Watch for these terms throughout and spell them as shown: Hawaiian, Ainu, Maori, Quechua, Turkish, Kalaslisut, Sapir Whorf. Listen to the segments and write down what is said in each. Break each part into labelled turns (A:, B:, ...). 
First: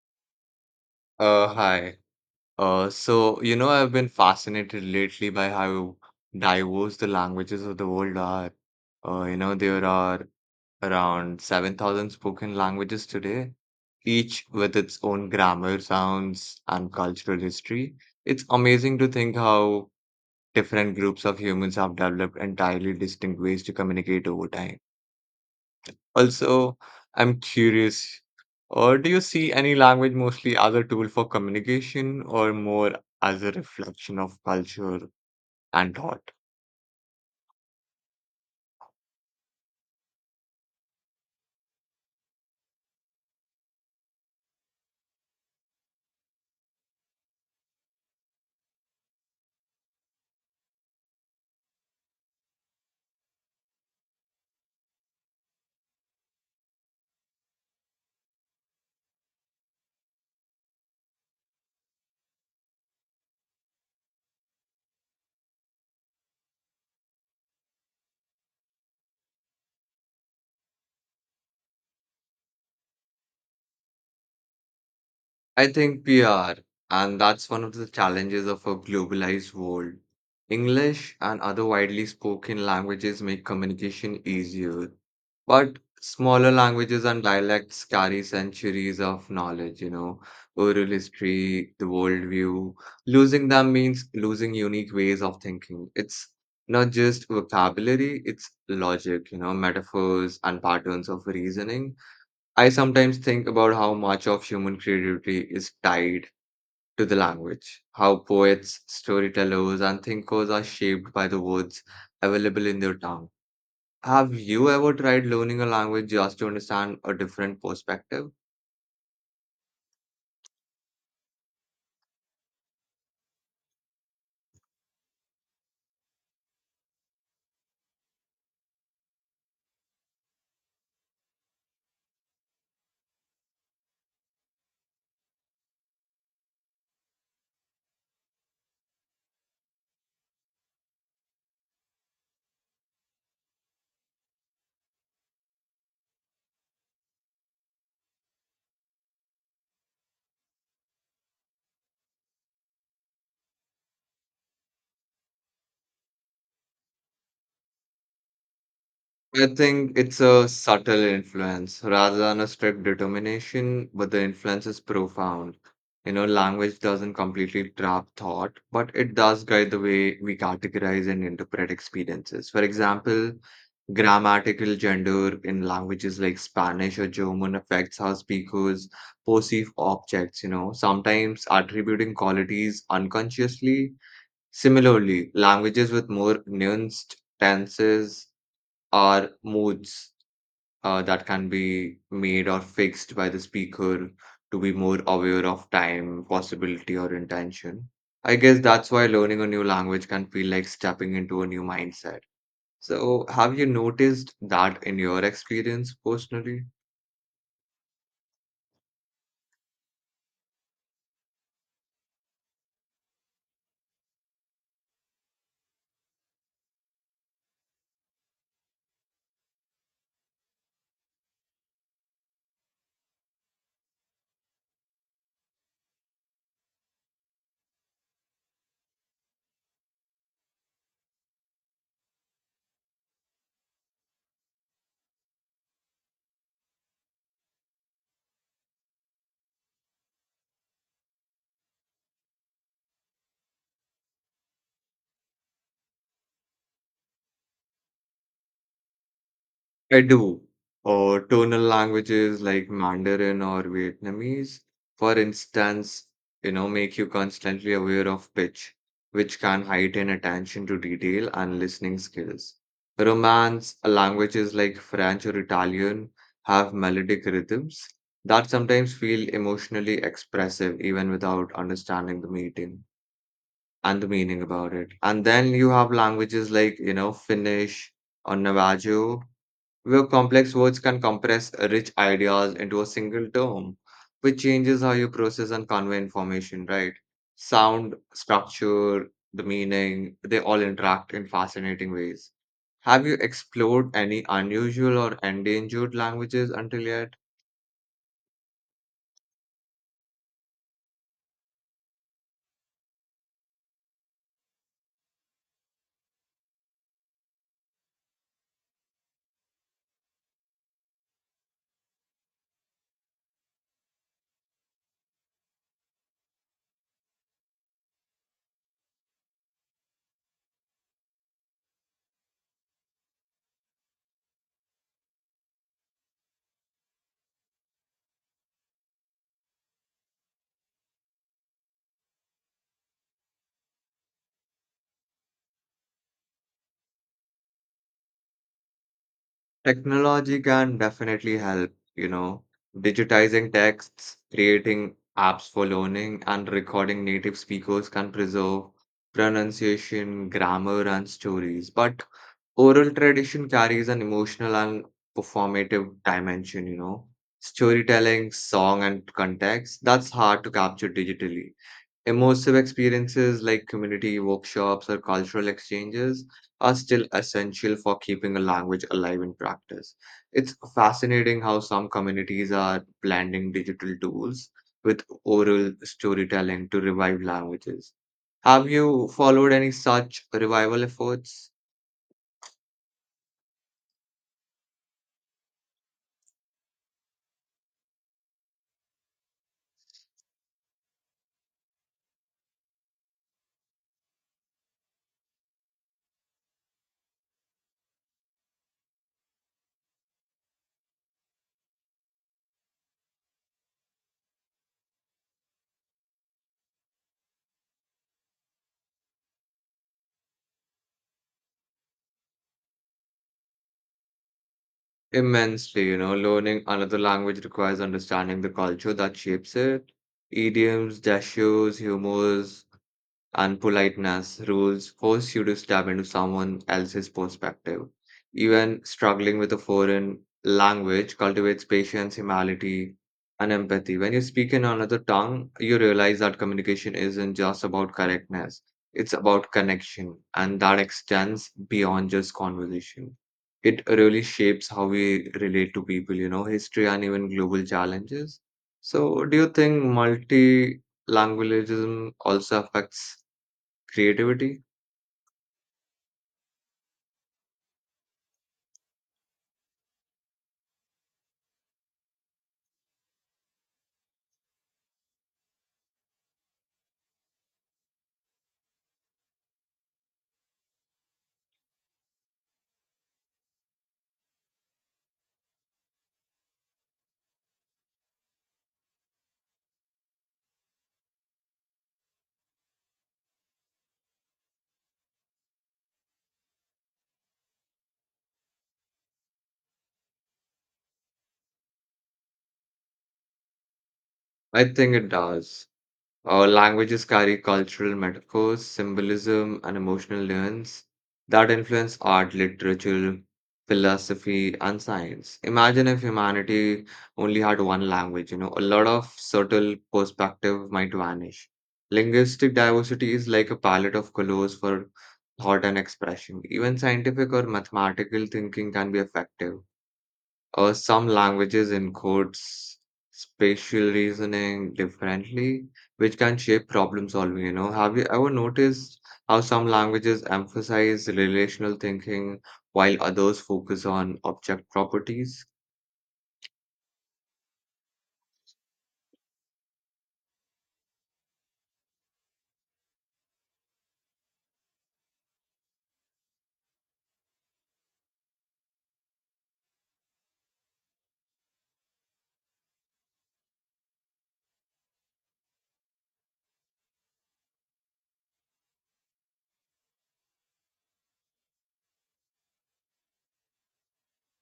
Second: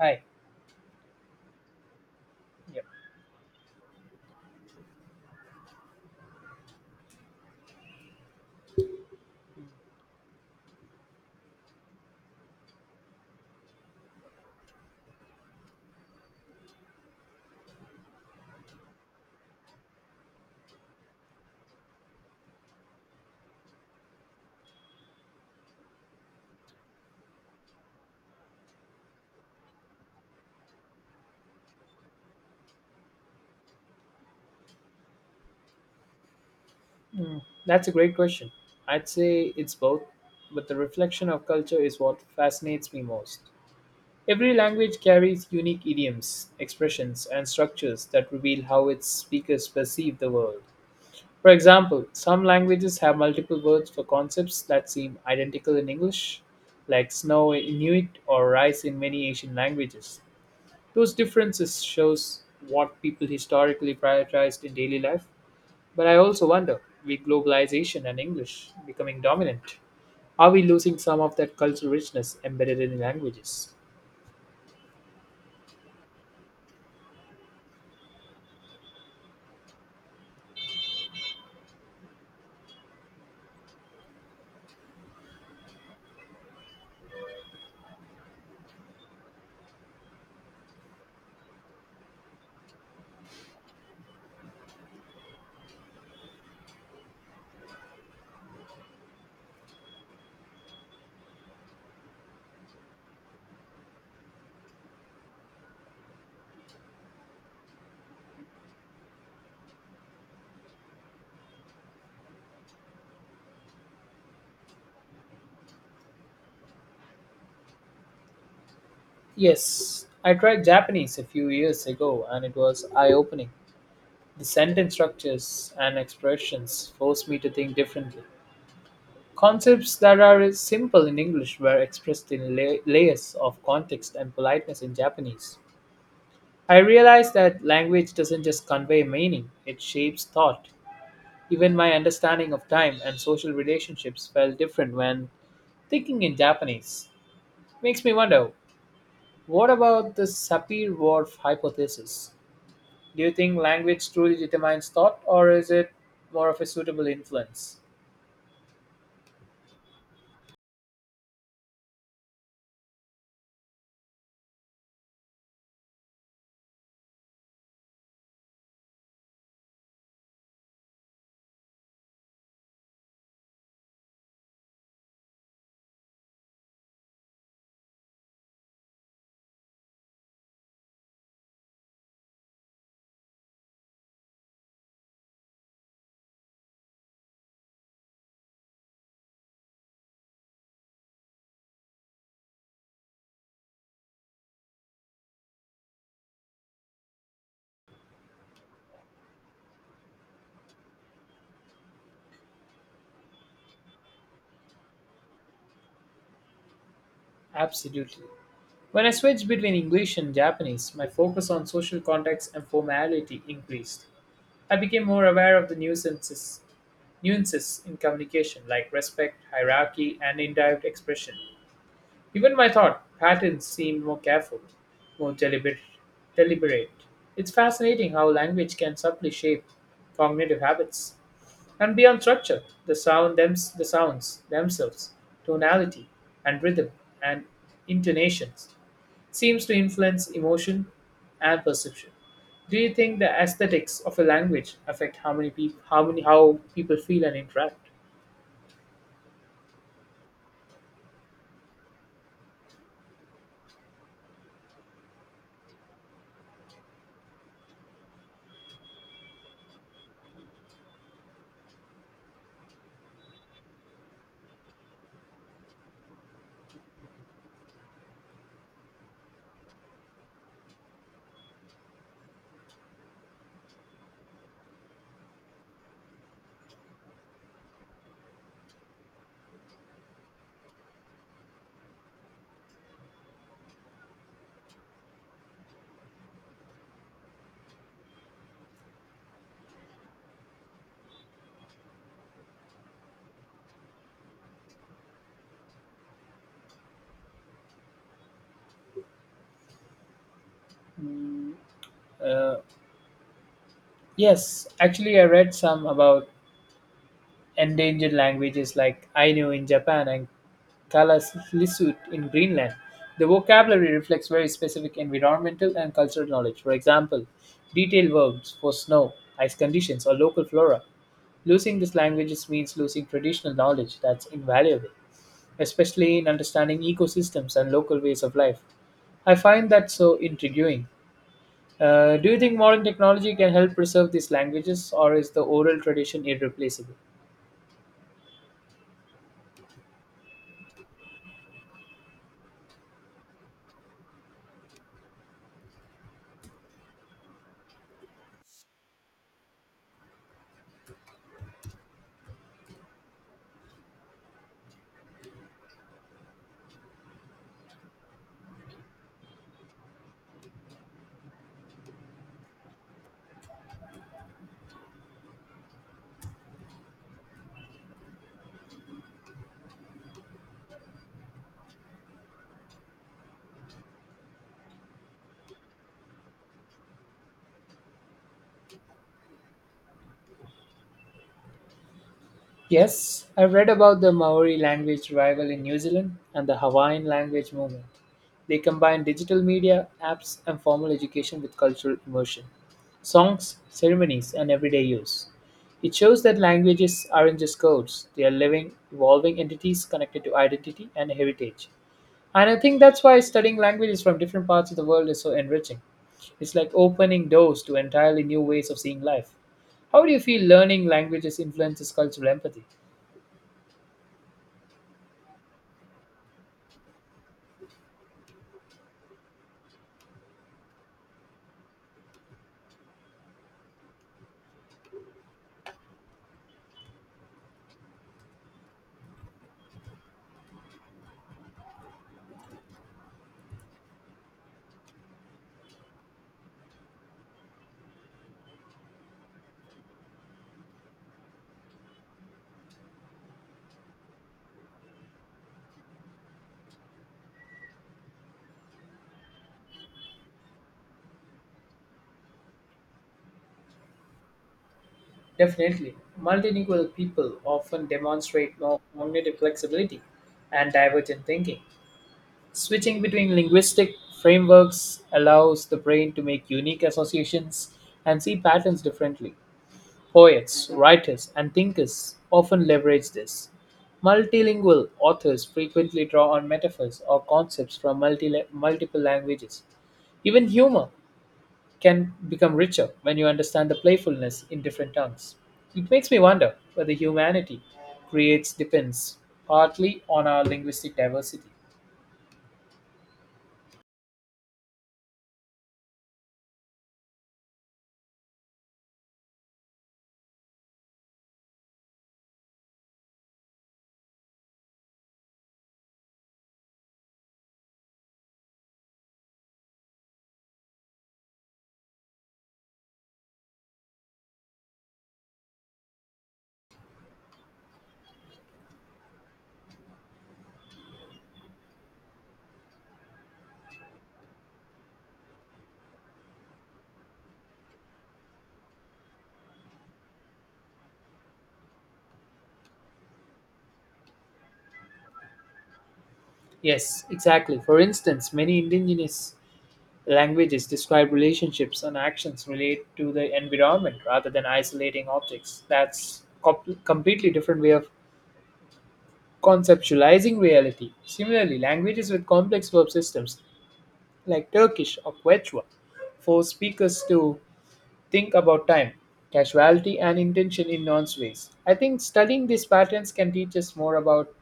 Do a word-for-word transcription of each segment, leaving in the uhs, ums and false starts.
A: Hi.
B: Uh, hi.
A: Yeah,
B: Uh, so, you know, I've been fascinated lately by how diverse the languages of the world are. Uh, you know, there are around seven thousand spoken languages today, each with its own grammar, sounds, and cultural history. It's amazing to think how different groups of humans have developed entirely distinct ways to communicate over time. Also, I'm curious, or do you see any language mostly as a tool for communication or more as a reflection of culture and thought?
A: that's a great question. I'd say it's both, but the reflection of culture is what fascinates me most. Every language carries unique idioms, expressions, and structures that reveal how its speakers perceive the world. For example, some languages have multiple words for concepts that seem identical in English, like snow in Inuit or rice in many Asian languages. Those differences shows what people historically prioritized in daily life. But I also wonder, with globalization and English becoming dominant, are we losing some of that cultural richness embedded in languages?
B: I think we are, and that's one of the challenges of a globalized world. English and other widely spoken languages make communication easier, but smaller languages and dialects carry centuries of knowledge, you know, oral history, the worldview. Losing them means losing unique ways of thinking. It's not just vocabulary, it's logic, you know, metaphors and patterns of reasoning. I sometimes think about how much of human creativity is tied to the language, how poets, storytellers, and thinkers are shaped by the words available in their tongue. Have you ever tried learning a language just to understand a different perspective?
A: Yes, I tried Japanese a few years ago and it was eye opening. The sentence structures and expressions forced me to think differently. Concepts that are simple in English were expressed in la- layers of context and politeness in Japanese. I realized that language doesn't just convey meaning, it shapes thought. Even my understanding of time and social relationships felt different when thinking in Japanese. Makes me wonder, what about the Sapir Whorf hypothesis? Do you think language truly determines thought, or is it more of a suitable influence?
B: I think it's a subtle influence rather than a strict determination, but the influence is profound. You know, language doesn't completely trap thought, but it does guide the way we categorize and interpret experiences. For example, grammatical gender in languages like Spanish or German affects how speakers perceive objects, you know, sometimes attributing qualities unconsciously. Similarly, languages with more nuanced tenses are moods uh, that can be made or fixed by the speaker to be more aware of time, possibility, or intention. I guess that's why learning a new language can feel like stepping into a new mindset. So, have you noticed that in your experience personally?
A: Absolutely. When I switched between English and Japanese, my focus on social context and formality increased. I became more aware of the nuances, nuances in communication, like respect, hierarchy, and indirect expression. Even my thought patterns seem more careful, more deliberate. deliberate. It's fascinating how language can subtly shape cognitive habits. And beyond structure, the sound thems- the sounds themselves, tonality and rhythm and intonations seems to influence emotion and perception. Do you think the aesthetics of a language affect how many people how many how people feel and interact?
B: I do. Or tonal languages like Mandarin or Vietnamese, for instance, you know, make you constantly aware of pitch, which can heighten attention to detail and listening skills. Romance uh, languages like French or Italian have melodic rhythms that sometimes feel emotionally expressive even without understanding the meaning and the meaning about it. And then you have languages like, you know, Finnish or Navajo where complex words can compress rich ideas into a single term, which changes how you process and convey information, right? Sound, structure, the meaning, they all interact in fascinating ways. Have you explored any unusual or endangered languages until yet?
A: Uh, yes, actually, I read some about endangered languages like Ainu in Japan and Kalaslisut in Greenland. The vocabulary reflects very specific environmental and cultural knowledge. For example, detailed verbs for snow, ice conditions, or local flora. Losing these languages means losing traditional knowledge that's invaluable, especially in understanding ecosystems and local ways of life. I find that so intriguing. Uh, do you think modern technology can help preserve these languages, or is the oral tradition irreplaceable?
B: Technology can definitely help, you know, digitizing texts, creating apps for learning, and recording native speakers can preserve pronunciation, grammar, and stories. But oral tradition carries an emotional and performative dimension, you know, storytelling, song, and context that's hard to capture digitally. Immersive experiences like community workshops or cultural exchanges are still essential for keeping a language alive in practice. It's fascinating how some communities are blending digital tools with oral storytelling to revive languages. Have you followed any such revival efforts?
A: Yes, I read about the Maori language revival in New Zealand and the Hawaiian language movement. They combine digital media, apps, and formal education with cultural immersion, songs, ceremonies, and everyday use. It shows that languages aren't just codes, they are living, evolving entities connected to identity and heritage. And I think that's why studying languages from different parts of the world is so enriching. It's like opening doors to entirely new ways of seeing life. How do you feel learning languages influences cultural empathy?
B: Immensely, you know, learning another language requires understanding the culture that shapes it. Idioms, dashes, humors, unpoliteness rules force you to step into someone else's perspective. Even struggling with a foreign language cultivates patience, humility, and empathy. When you speak in another tongue, you realize that communication isn't just about correctness, it's about connection, and that extends beyond just conversation. It really shapes how we relate to people, you know, history and even global challenges. So, do you think multilingualism also affects? Creativity?
A: Definitely. Multilingual people often demonstrate more cognitive flexibility and divergent thinking. Switching between linguistic frameworks allows the brain to make unique associations and see patterns differently. Poets, writers, and thinkers often leverage this. Multilingual authors frequently draw on metaphors or concepts from multi- multiple languages. Even humor can become richer when you understand the playfulness in different tongues. It makes me wonder whether humanity creates depends partly on our linguistic diversity.
B: I think it does. Our languages carry cultural metaphors, symbolism, and emotional nuance that influence art, literature, philosophy, and science. Imagine if humanity only had one language, you know, a lot of subtle perspective might vanish. Linguistic diversity is like a palette of colors for thought and expression. Even scientific or mathematical thinking can be effective. Uh, some languages encodes spatial reasoning differently, which can shape problem solving, you know. Have you ever noticed how some languages emphasize relational thinking while others focus on object properties?
A: Yes, exactly. For instance, many indigenous languages describe relationships and actions relate to the environment rather than isolating objects. That's com- completely different way of conceptualizing reality. Similarly, languages with complex verb systems like Turkish or Quechua force speakers to think about time, casuality, and intention in nuanced ways. I think studying these patterns can teach us more about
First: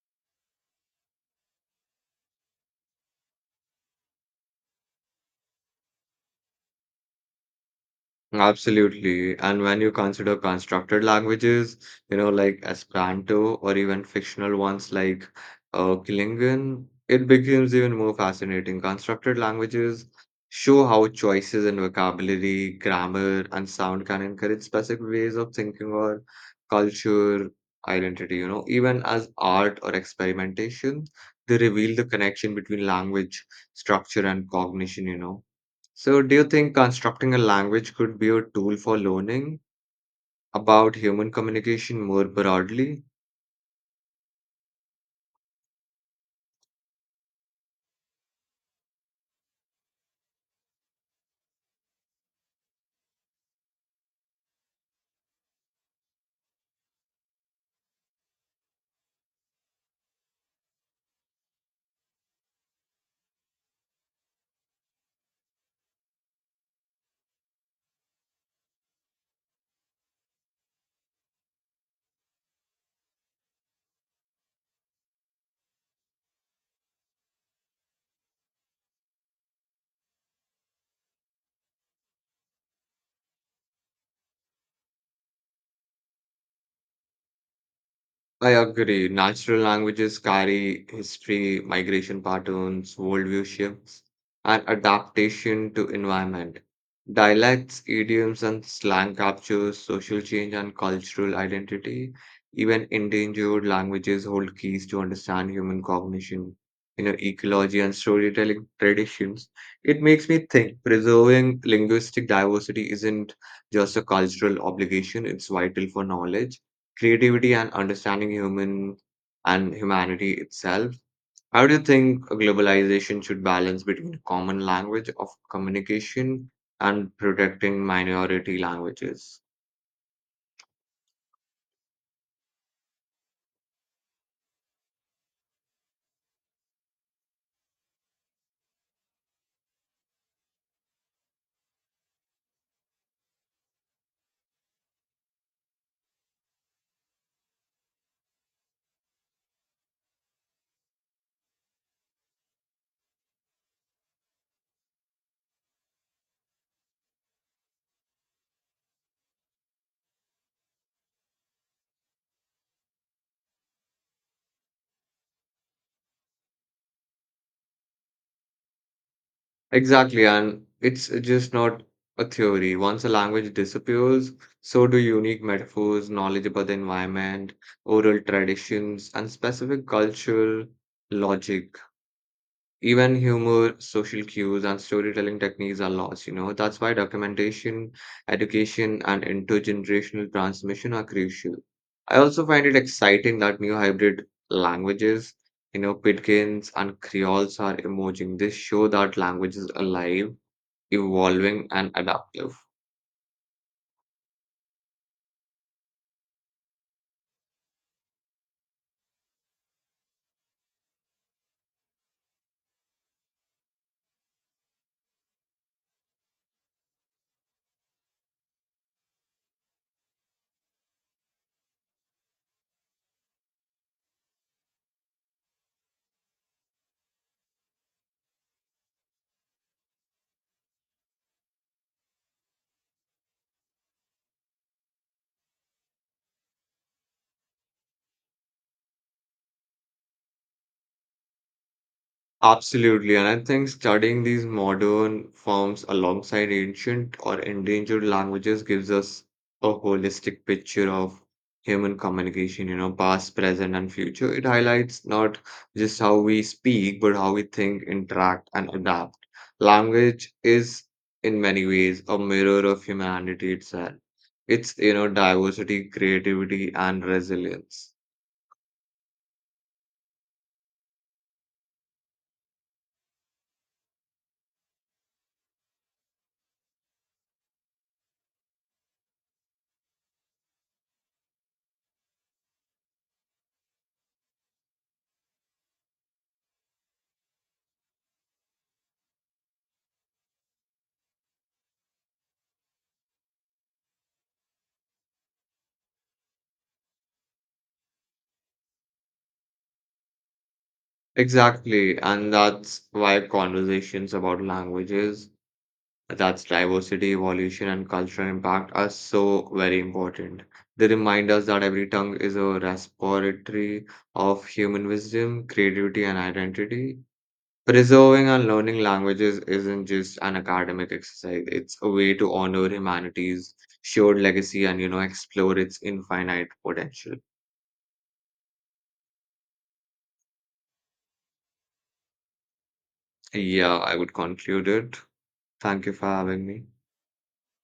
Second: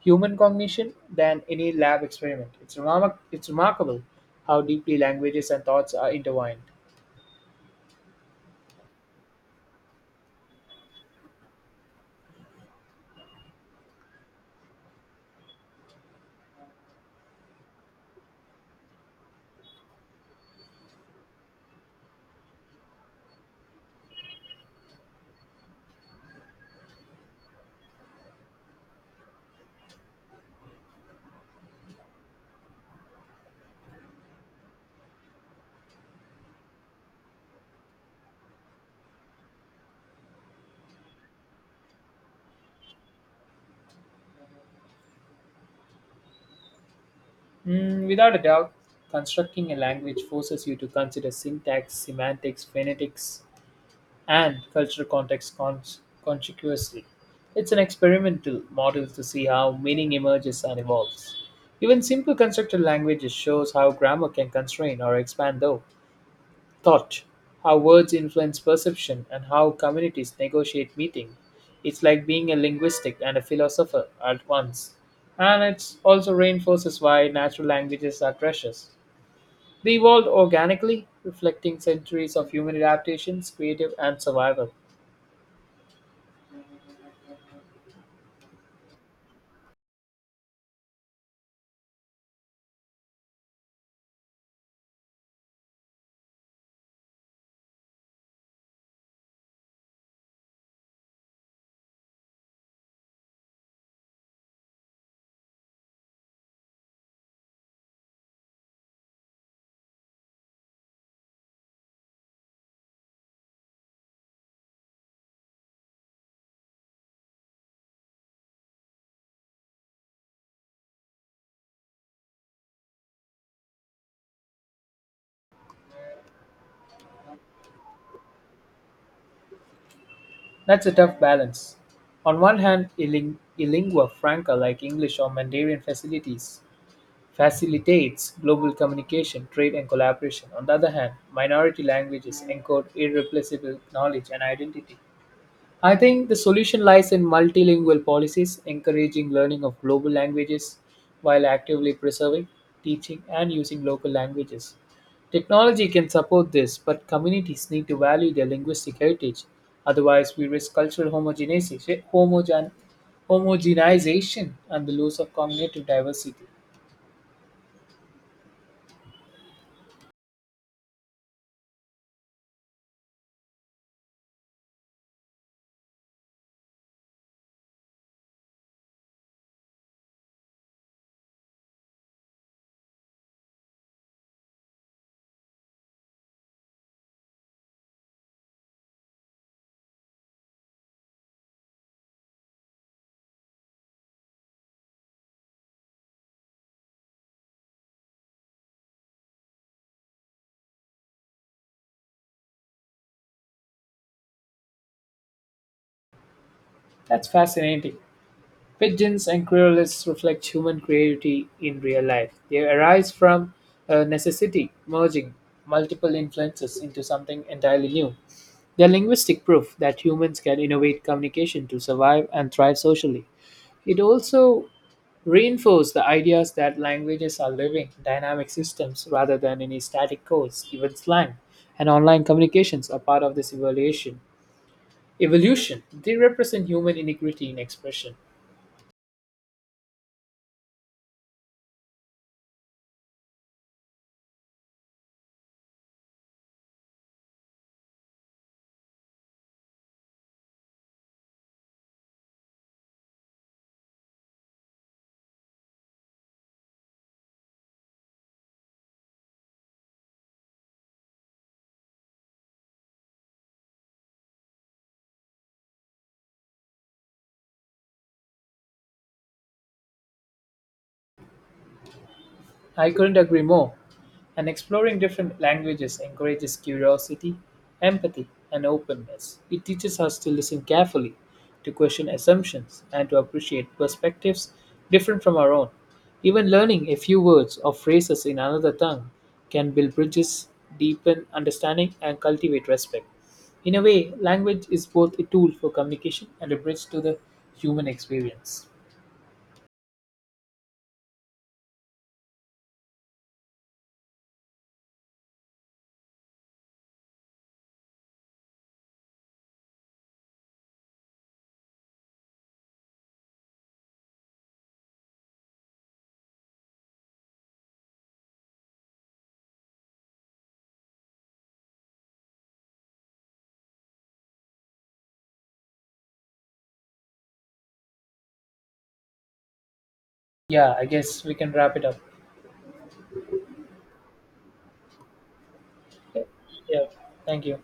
A: human cognition than any lab experiment. It's, remar- it's remarkable how deeply languages and thoughts are intertwined.
B: Absolutely. And when you consider constructed languages, you know, like Esperanto or even fictional ones like uh, Klingon, it becomes even more fascinating. Constructed languages show how choices in vocabulary, grammar, and sound can encourage specific ways of thinking or culture, identity, you know, even as art or experimentation, they reveal the connection between language, structure, and cognition, you know. So, do you think constructing a language could be a tool for learning about human communication more broadly?
A: Mm, without a doubt, constructing a language forces you to consider syntax, semantics, phonetics, and cultural context cons- consequently. It's an experimental model to see how meaning emerges and evolves. Even simple constructed languages shows how grammar can constrain or expand though. thought, how words influence perception, and how communities negotiate meaning. It's like being a linguistic and a philosopher at once. And it also reinforces why natural languages are precious. They evolved organically, reflecting centuries of human adaptations, creative, and survival.
B: I agree. Natural languages carry history, migration patterns, worldview shifts, and adaptation to environment. Dialects, idioms, and slang captures social change and cultural identity. Even endangered languages hold keys to understand human cognition, you know, ecology and storytelling traditions. It makes me think preserving linguistic diversity isn't just a cultural obligation, it's vital for knowledge creativity and understanding human and humanity itself. How do you think globalization should balance between common language of communication and protecting minority languages?
A: That's a tough balance. On one hand, a, ling- a lingua franca like English or Mandarin facilities facilitates global communication, trade, and collaboration. On the other hand, minority languages encode irreplaceable knowledge and identity. I think the solution lies in multilingual policies, encouraging learning of global languages while actively preserving, teaching, and using local languages. Technology can support this, but communities need to value their linguistic heritage. Otherwise, we risk cultural homogenization, homogen, homogenization and the loss of cognitive diversity.
B: Exactly, and it's just not a theory. Once a language disappears, so do unique metaphors, knowledge about the environment, oral traditions, and specific cultural logic. Even humor, social cues, and storytelling techniques are lost, you know. That's why documentation, education, and intergenerational transmission are crucial. I also find it exciting that new hybrid languages, you know, Pidgins and Creoles are emerging. They show that language is alive, evolving, and adaptive.
A: That's fascinating. Pigeons and querulets reflect human creativity in real life. They arise from a necessity, merging multiple influences into something entirely new. They are linguistic proof that humans can innovate communication to survive and thrive socially. It also reinforces the ideas that languages are living, dynamic systems rather than any static codes, even slang. And online communications are part of this evaluation. Evolution, they represent human inequity in expression.
B: Absolutely, and I think studying these modern forms alongside ancient or endangered languages gives us a holistic picture of human communication, you know, past, present, and future. It highlights not just how we speak, but how we think, interact, and adapt. Language is, in many ways, a mirror of humanity itself. It's, you know, diversity, creativity, and resilience.
A: I couldn't agree more. And exploring different languages encourages curiosity, empathy, and openness. It teaches us to listen carefully, to question assumptions, and to appreciate perspectives different from our own. Even learning a few words or phrases in another tongue can build bridges, deepen understanding, and cultivate respect. In a way, language is both a tool for communication and a bridge to the human experience.
B: Exactly, and that's why conversations about languages that's diversity, evolution, and cultural impact are so very important. They remind us that every tongue is a repository of human wisdom, creativity, and identity. Preserving and learning languages isn't just an academic exercise, it's a way to honor humanity's shared legacy and, you know, explore its infinite potential.
A: Yeah, I guess we can wrap it up.
B: Yeah, I would conclude it. Thank you for having me.
A: Yeah, thank you.